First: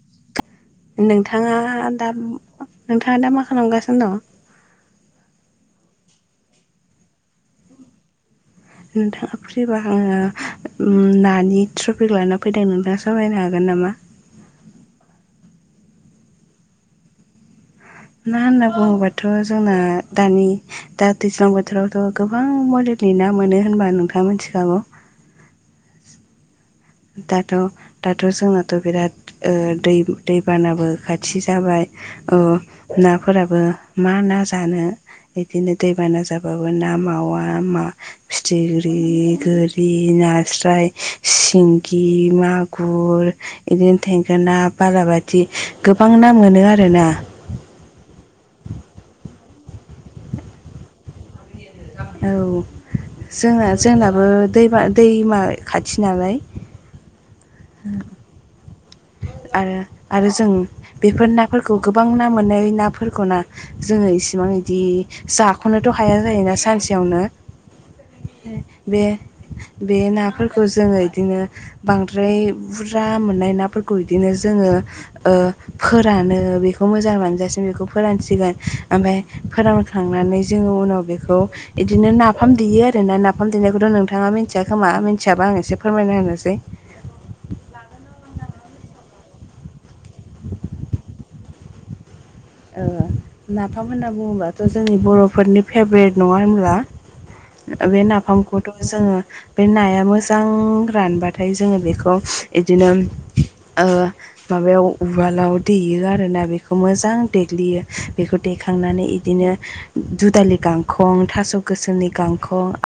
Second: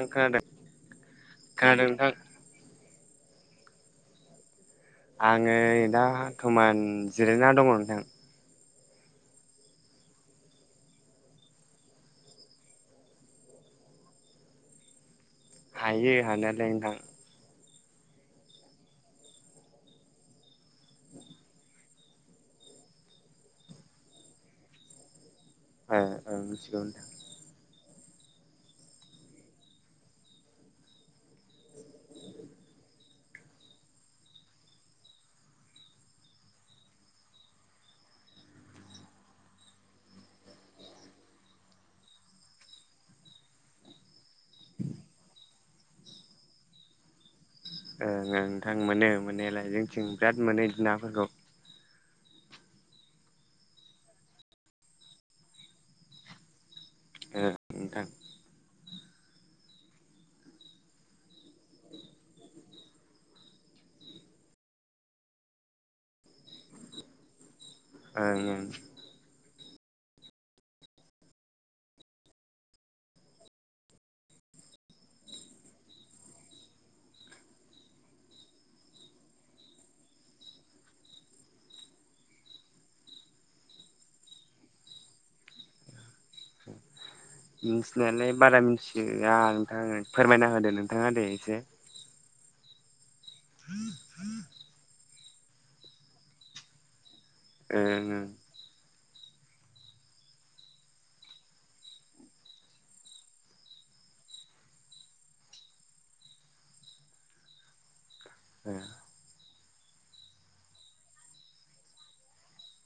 खोनादों नोंथाङा खोनादों दा नोंथां नोंथाङा दा माखा- खालाम गासिनो दं आङो दा खोमोन जिरायना दङ नोंथां नोंथाङा फ्रिबा आङो नानि टफिक लाना फैदों नोंथाङा सावरायनो हागोन नामा? हायो हानायालाय नोंथां ना होनना बुङोबाथ' जोंना दानि दा दैज्लां बोथोरावथ' गोबां मदेल- -नि ना मोनो होनबा नोंथाङा मिथिखागौ ए औ दाथ' दाथ' जोंनाथ' बिराद ओ दै दैबानाबो खाथि जाबाय अ नाफोराबो मा ना जानो बिदिनो दैबाना जाबाबो ना मावा, फिथिख्रि, गोरि नास्राय, सिं- -गि मागुर बिदिनो थेंगोना बालाबाथि गोबां ना मोनो आरो- -ना ओ नोंथां मोनो मोननायालाय जोंथिं बिराद मोनो बिदि नाफोरखौ औ जोंना जोंनाबो दैमा दैमा खाथि नालाय ओ नोंथां आरो आरो जों बेफोर नाफोरखौ गोबां ना मोननाय ना फोरखौ ना जोङो इसिबां इदि जाख'नोथ' हाया जायोना सानसेयावनो ओं ओं बे बे नाफोरखौ जोङो इदिनो बांद्राय बुरजा मोननाय नाफोरखौ बिदिनो जोङो ओ फोरानो बेखौ मोजां रानजासिम बेखौ फोरानसिगोन ओमफफ्राय फोरानखांनानै जोङो उनाव बेखौ बिदिनो नाफाम देयो आर ना नाफाम देनायखौथ' नोंथाङा मिथिया खोमा मिथियाबा आं एसे फोरमायना होनोसै मिथिनायालाय बारा मिथियो आ नोंथां फोरमायना होदो नोंथाङा दे एसे ओ नाफाम होनना बुङोबाथ' जोंनि बर'फोरनि फेभरेट नङा होनब्ला आ बे ओं नफामखौथ' जोङो बे नाया मोजां रानबाथाय जोङो बेखौ बिदिनो ओ माबायाव उवालाव दैेयो आरोना बेखौ मोजां देग्लियो बेखौ ओं देखांनानै बिदिनो दुदालि गांखं थास' गोसोमनि गांखं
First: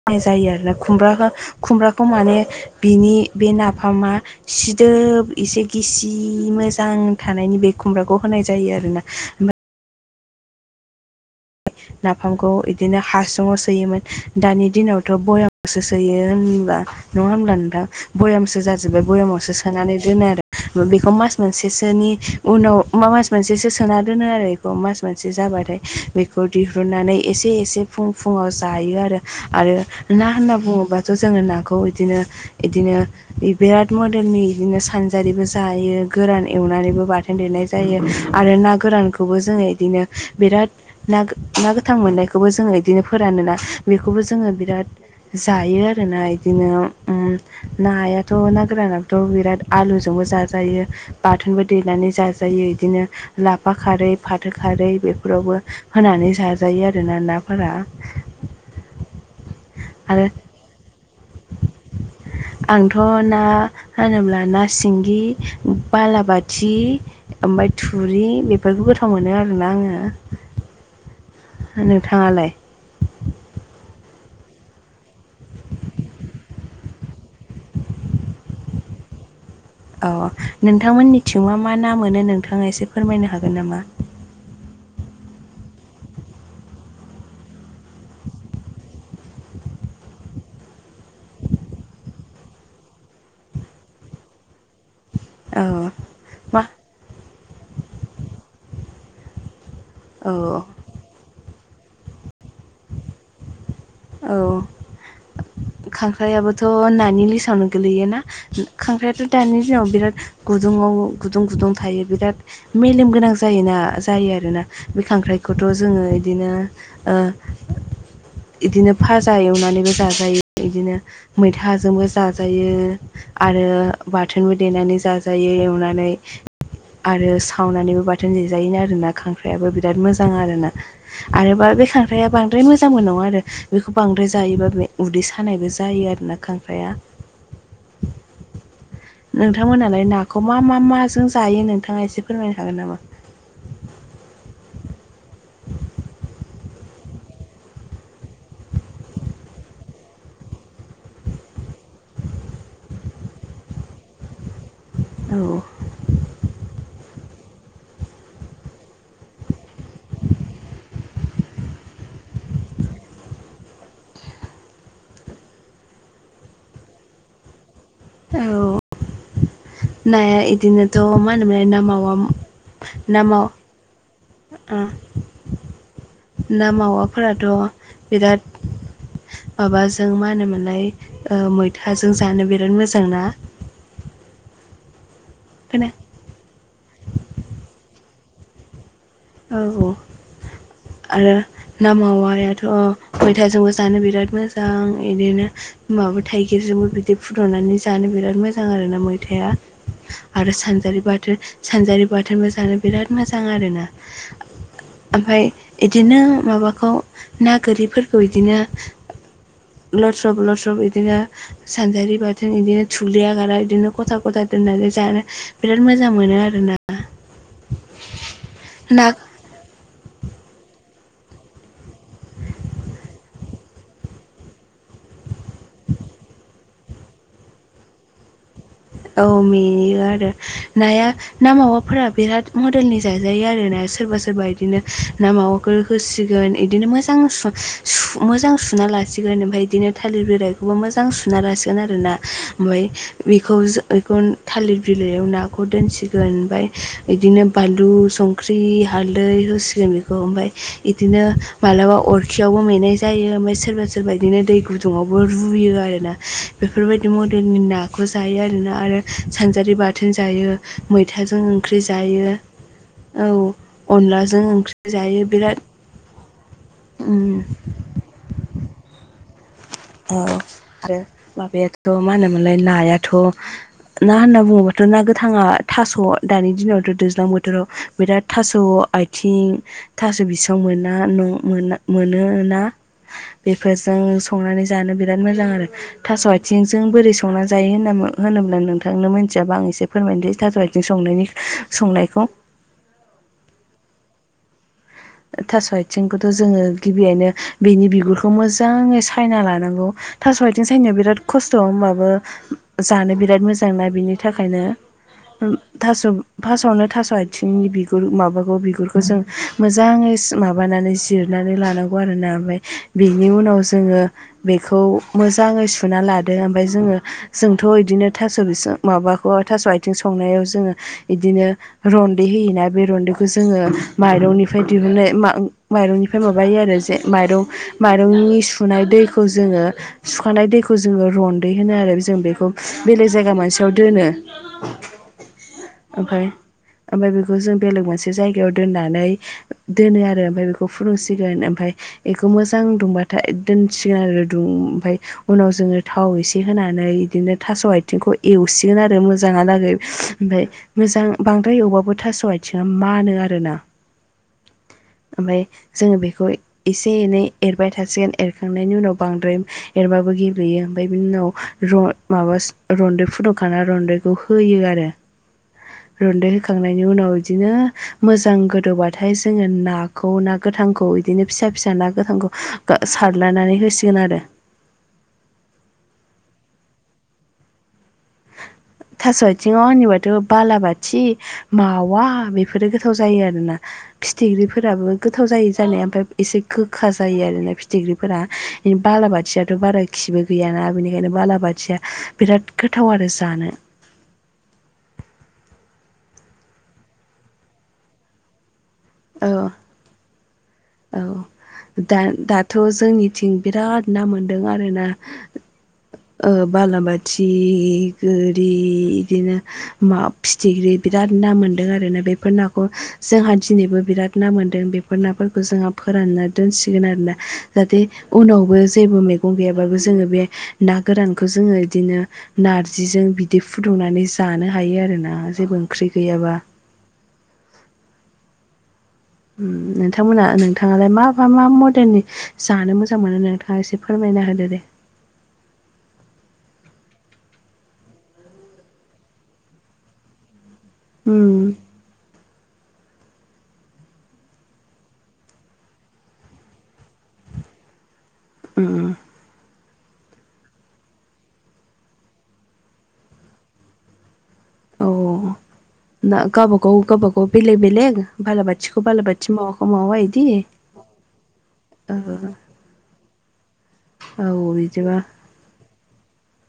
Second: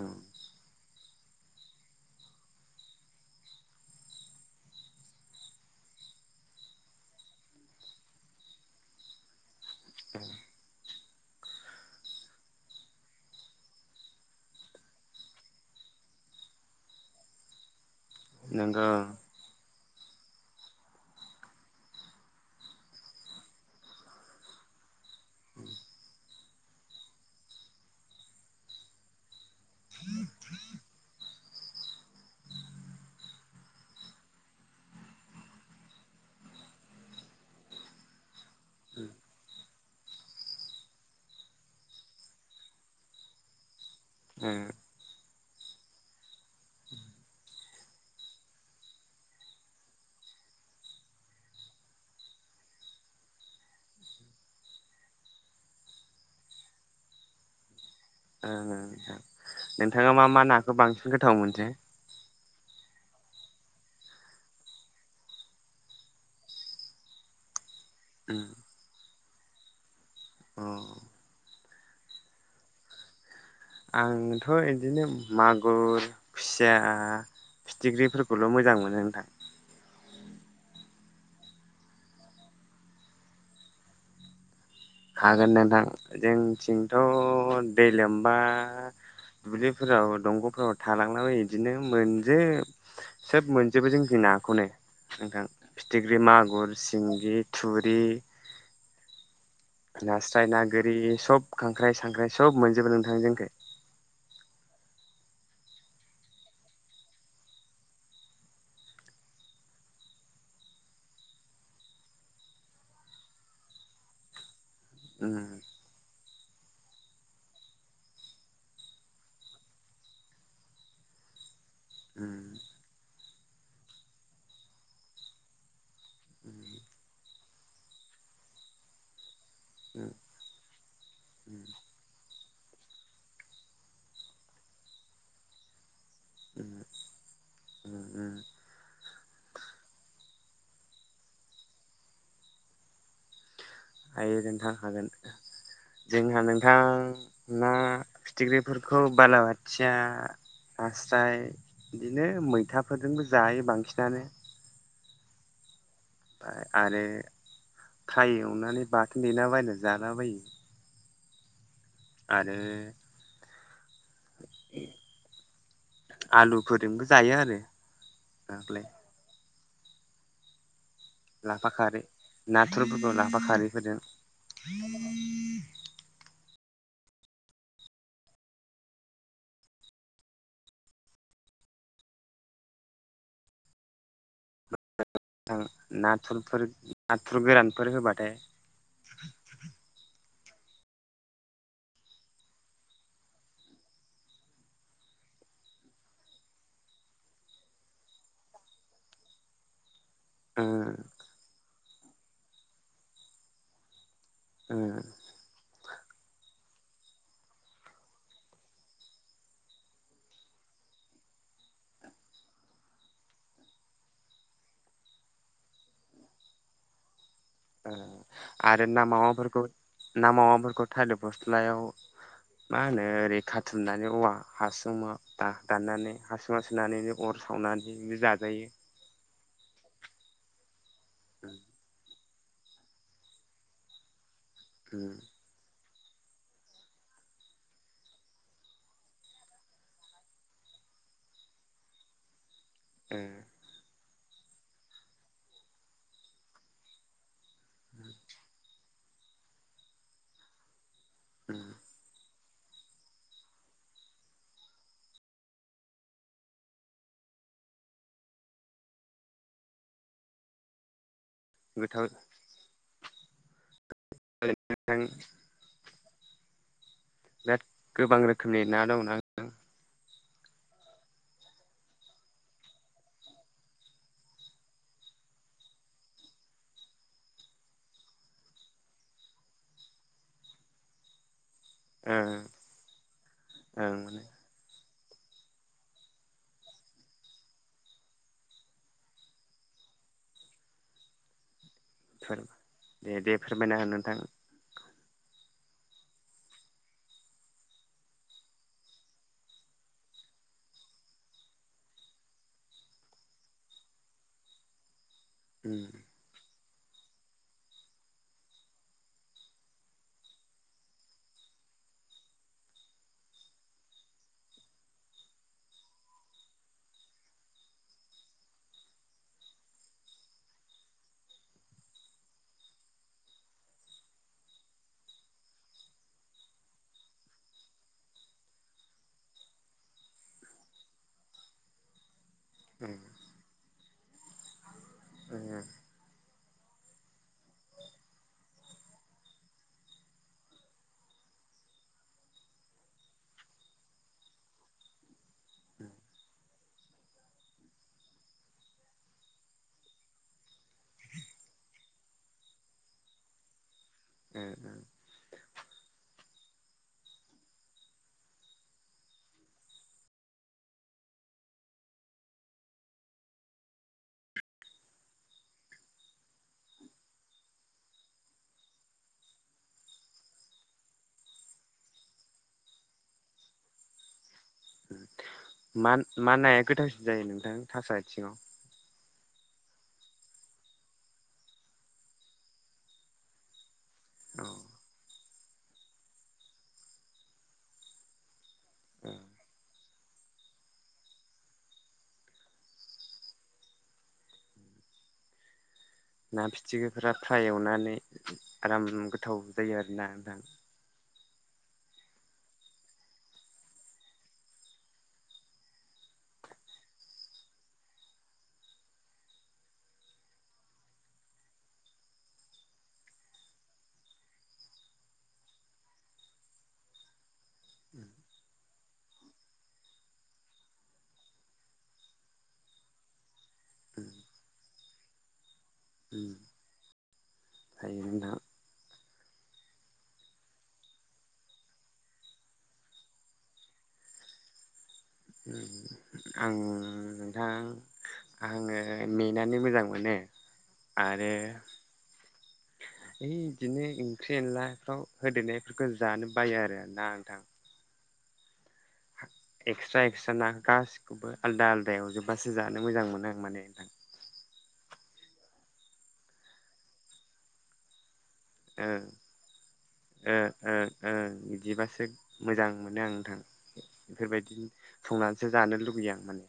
ओ नाय जायो आरो ना खुमब्राखो खुमब्राखौ माने बिनि बे नाफामा सिदोब इसे गिसि मोजां थानायनि बे खुमब्राखौ होनाय जायो आरोना ओमफ्राय [inaudible] नाफामखौ इदिनो हासुङाव सोयोमोन दानि दिनावथ' बयामावसो सोयो ओन नङा होमब्ला नोंथां बयामसो नंगौ जाजोबबाय बयामावसो सो सोनानै दोनो आरो बेखौ मास मोनसेसोनि उनाव मास मोनसेसो सोना दोनो आरो बेखौफ मास मोनसे जाबाथाय बेखौ दिहुननानै एसे एसे फुं फुङाव जायो आरो आरो ना होनना बुङोबाथ' जोङो ना खौ इदिनो इदिनो बिराद मदेलनि इदिनो सानजारिबो जायो गोरान एव नानैबो बाथोन देनाय जायो आरो ना ओं गोरानखौबो जोङो इदिनो बिराद नागो ना गोथां मोननायखबो जोङो इदिनो फोरानोना बेखौबो ओं जोङो बिराद जायो आरोना इदिनो ओम नायाथ' ना गोरानाथ' बिराद आलुजोंबो जाजायो बाथोनबो देनानै जाजायो इदिनो लाफा खारै, फाथो खारै बे फोरावबो होनानै जाजायो आरोना नाफोरा ओंं ओं नोंथां, नोंथाङा मा आरो मा नाखौ बांसिन गोथाव मोनो? आंथ' ना होनोब्ला ना सिंगि बालाबाथि ओमफाय थुरि बेफोरखौ गोथाव मोनो आरोना आङो औ नोंथाङालाय? आंथ' इदिनो मागुर, खुसिया फिथिख्रिफोरखौल' मोजां मोनो नोंथां औ नोंथांमोननिथिं मा मा ना मोनो नोंथाङा एसे फोरमायनो हागोन नामा? हागोन नोंथां, जोंनिथिंथ' दै लोमबा दुब्लिफोराव दंग'फोराव थालांलाबायो इदिनो मोनजोब सोब मोनजोबो जोंनिथिं नाखौनो नोंथां औ फिथिख्रि, मा मागुर, सिंगि, थुरि नास्राय, ना औ गोरि, सब खांख्राइ-सांख्राइ सब मोनजोबो नोंथां जोंखै औ स खांख्राइयाबोथ' नानि लिसावनो गोलैयोना खांख्रायाथ' दानि दिनाव बिराद गुदुङाव गुदुं गुदुं थायो बिराद मेलेम गोनां जायोना जायो आरो ना? बि उम खांख्राइखौथ' जोङो इदिनो ओ इदिनो भाजा एवनानैबो जाजायो इदिनो मैथाजोंबो उम जाजायो आरो आरो बाथोनबो देनानै जाजायो एवनानै आरो सावनानैबो बाथोन देजायोनो आरोना खांख्रायाबो बिराद उम मोजां आरोना उम आरोबा बे खांख्राया बांद्राय मोजांबो नङा आरो बिखौ बांद्राय जायोबा बे उदै सानायबो जायो आरोना खांख्राया ओ नोंथांमोनालाय नाखौ मा मा माजों जायो नोंथाङा एसे फोरमायनो हागोन नामा? हायो नोंथां हागोन जोंहा नोंथां ना फिथिख्रिफोरखौ बालाबाथिया नास्राय बिदिनो मैथाफोरजोंबो जायो बांसिनानो औ आरो थाय एवनानै बाथोन देलाबायन जालाबायो आरो आलुफोरजोंबो जायो आरो औ नाखोलाय नाया इदिनोथ' मा होनोमोनलाय लाफा ना खारै मावा नाथुरफोरखौ ना लाफा माव खारैफोरजों ओ ना मावाफोराथ' बिराद माबाजों मा होनोमोनलाय ओ मैथाजों जानो बिराद मोजां ना [inaudible] खोना नाथुरफोर नाथुर गोरानफोर होबाथाय औ औ [inaudible] आरो ना मावायाथ' मैथाजोंबो जानो बिराद मोजां बिदिनो ओम माबा थाइगिरजोंबो बिदै फुदुंनानै जानो बिराद मोजां आरोना मैथाया आरो उम सानजारि बाथोन सानजारि बाथोनबो जानो बिराद मोजां आरोना उम ओमफ्राय बिदिनो माबा खौ ना गोरिफोरखौ बिदिनो लदस्रब लदस्रब बिदिनो सानजारि बाथोन इदिनो थुग्लिया गारा बिदिनो ग'था ग'था दोनो होननानै जानो बिराद मोजां मोनो आरोना आरो ना मावाफोरखौ ना मावाफोरखौ थालिर फस्लायाव मा होनो ओरै खाथुमनानै औवा हासुं दाननानै हासुङाव सोनानै अर सावनानै बे जाजायो औ मेयो आरो नाया ना मावाफोरा बिराद मडेलनि जाजायो आरोना सोरबा सोरबा बिदिनो उम ना मावाखौ होसिगोन बिदिनो मोजां सु सु मोजां सुना लासिगोन ओमफ्राय बिदिनो थालिर बिाइखौबो म मोजां सुना लासिगोन आरोना ओमफ्राय उम बेखौ बेखौ थालिर बिलाइयाव नाखौ दोनसिगोन ओमफ्राय बिदिनो बानलु संख्रि हालदै होसिगोन बेखौ ओमफ्राय बिदिनो उम मालाबा अरखि खियावबो मेंनाय जायो ओमफ्राय सोरबा सोरबा बिदिनो दै गुदुङावबो रुयो आरोना बेफोरबायदि मडेल नि नाखौ जायो आरोना आरो सानजारि बाथोन जायो मै थाजों ओंख्रि गोथाव जायो औ अनलाजों ओंख्रि जायो बिराद बिराद गोबां रोखोमनि ना दंना औ आरो माबायाथ' मा होनोमोनलाय नायाथ' ना होनना बुङोबाथ' ना गोथाङा थास' दानि दिनावथ' दैज्लां बोथोराव बिराद थास' आथिं थास' बिसं मोना न' मोना ओं मोनोना ओं बेफोरजों संनानै जानो बिराद मोजां आरोना थास' आथिंजों बोरै संना‌ जायो होनोब्ला नोंथां मोनथियाबा आं एसे फोरमायनोसै थास' आइथिं संनायनि संनायखौ दे दे फोरमायना हो नोंथां थास' आथिंखौथ' जोङो गिबियैनो बेनि बिगुरखौ मोजाङै सायना लानांगौ थास' आाइथिं सायनायाव बिराद खसथ' होमबाबो जानो बिराद मोजांना बिनि थाखायनो ओ उम थास' फासयावनो थास' आथिंनि बिगुर माबाखौ बिगुरखौ जों मोजां मोजाङै माबानानै जिरनानै लानांगौ आरोना ओमफ्राय बिनि उनाव जोङो बेखौ खौ मोजाङै सुना लादो ओमफ्राय जोङो जोंथ' बिदिनो थास' बिसं माबाखौ थास' आइथिं थिं संनायाव जोङो बिदिनो रनदै होयोना बे रनदैखौ जोङो माइरंनि फ्राय दिहुननाय माइरंनिफ्राय माबायो आरो जे माइरं माइरंनि सुनाय दैखौ जों ओ सुखानाय दैखौ जोङो रनदै होनो आरो जों बे खौ उम बेलेग जायगा मोनसेयाव दोनो उम उम ओमफाय ओमफ्राय बेखौ जों बेलेग मोनसे जायगायाव दोननानै दोनो आरो ओमफ्राय बेखौ फुदुंसिगोन ओमफ्राय बेखौ मोजां दुंबाथाय दोनसिगोन आरो दुं ओमफाय उनाव जोङो थाव इसे होनानै बिदिनो थास' आथिंखौ एवसिगोन आरो मोजाङा गै [unintelligible] ओमफाय मोजां बांद्राय एवबाबो थास' आथिङा मानो आरोना उम ओमफाय जोङो बेखौ एसे एनै एरबाय थासिगोन एरखांनायनि उनाव बांद्राय एरबा गेब्लेयो ओमफाय बिनि उनाव रन माबा रनदै फुदुंखाना रनदैखौ होयो आरो [inaudible] रुन्दै होखांनायनि उनाव बिदिनो मोजां गोदौबथाय नाथाय जोङो नाखौ ना गोथांखौ इदिनो फिसा फिसा ना गोथांखौ सारलायनानै होसिगोन आरो मा मा नाया गोथावसिन जायो नोंथां थास आथिङाव थास' आथिङाव होननिबाथ' बालाबाथि मावा बेफोरो गोथाव जायो आरोना औ फिथिख्रिफोराबो गोथाव जायो जानाया ओमफाय एसे गोखा जायो आरोना फिथिख्रिफोरा औ बालाबाथियाथ' बारा खिबो गैयाना बेनिखायनो बालाबाथिया बिराद गोथाव गोथाव आरो जानो ना फिथिख्रि फ्राय एवनानै आराम औ गोथाव जायो आरोना नोंथां औ दा दाथ' जोंनिथिं बिराद ना मोनदों आरो ना बालाबाथि गोरि बिदिनो मा फिथिख्रि बिराद ना मोनदों आरोना बेफोर नाखौ जोंहा दिनैबो बिराद ना मोन्दों बेफोर नाफोरखौ जोंहा फोरानना दोनसिगोन आरोना जाहाथे उम उनावबो जेबो मैगं गैयाबाबो जोङो बे ना गोरानखौ जोङो बिदिनो नारजिजों बिदै फुदुंनानै उम जानो हायो आरो ना जेबो ओंख्रि गैयाबा हायो नोंथां नोंथांमोना नोंथाङालाय मा मा मा मडेलनि जानो मोजां मोनो नोंथाङा एसे फोरमाय होदो दे अम [inaudible] आं नोंथां आङो मेनानै मोजां मोनो उम आरो है बिदिनो ओंख्रि एनलाफ्राव होदेरनायफोरखौ जानो बायो आरो ना नोंथां उम ह एक्सट्रा एक्सट्रा ना गासिखौबो आलादा आलादा एवजोबबासो जानो मोजां मोनो आं माने नोंथां अ ना गावबा गाव गावबा गाव बेलेग बेलेग बालाबाथिखौ ओ बालाबाथि मावाखौ मावा इदि ओ ओ ओ ओ बिदिबासो मोजां मोनो आं नोंथां औ बेफोरबायदि बिदिबा संनानैसो जानो लुुबैयो आं माने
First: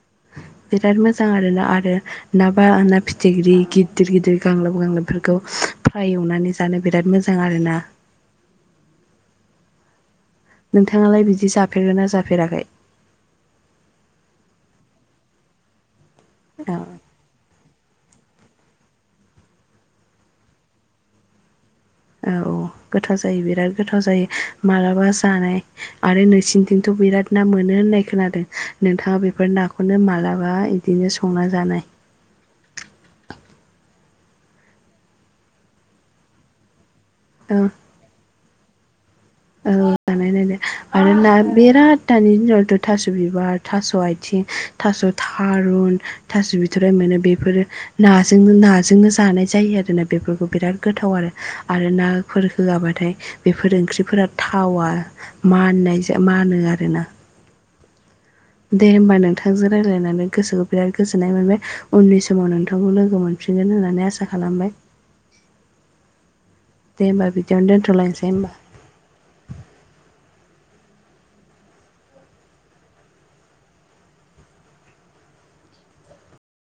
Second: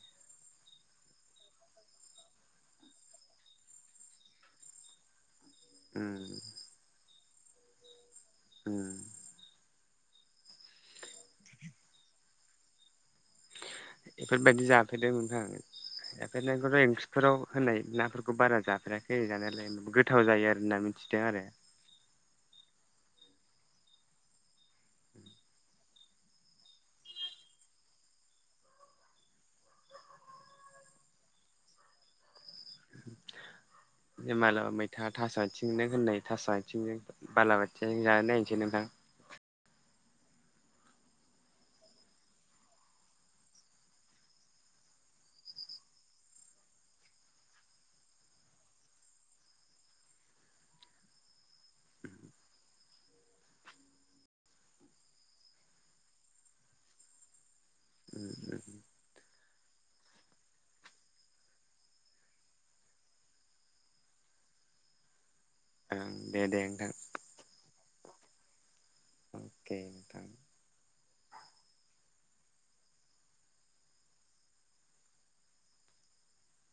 बिराद मोजां आरोना आरो ना बा ना फिथिगिरि गिदिर गिदिर गांलब गांलाब बे फ्राय उम एवनानै जानो बिराद मोजां आरोना उम नोंथाङालाय बिदि जाफेरगोन ना जाफेराखै बेफोरबायदि जाफेरदोंमोन आं औ जाफेरनायखौथ' इंलिसफोराव होनाय नाफोरखौ बारा जाफेराखै जानायालाय गोथाव जायो आरो होनना मिथिदों आरो औ गोथाव जायो बिराद गोथाव जायो मालाबा जानाय आरो नोंसिनिथिंथ' बिराद ना मोनो होननाय खोनादों नोंथाङा बेफोर नाखौनो मालाबा बिदिनो संना जानाय [inaudible] मालाबा मैथा थास' आथिंनो होननाय थास आथिंजों औ बालाबाथियाजों जानो नायसै नोंथां औ जानाय नायदो आरो ना बिराद दानि दिनावथ' थास' बिबार थास' आथिं थास थारुन थास बिथराइ मोनो बेफोर नाजों नो नाजोंनो जायो आरोना बेफोरखौ बिराद गोथाव आरो आरो नाफोर होआबाथाय बेफोर ओंख्रिफोरा थावा माननाय मानो आरोना दे होमबा नोंथांजों रायज्लायनानै गोसोखौ बिराद गोजोननाय मोनबाय उननि समाव नोंथांखौ लोगो मोनफि हुफिनगोन होननानै आसा खालामबाय [inaudible] दे दे नोंथां बियावनो दोन्थ'लायनोसै होमबा अके नोंथां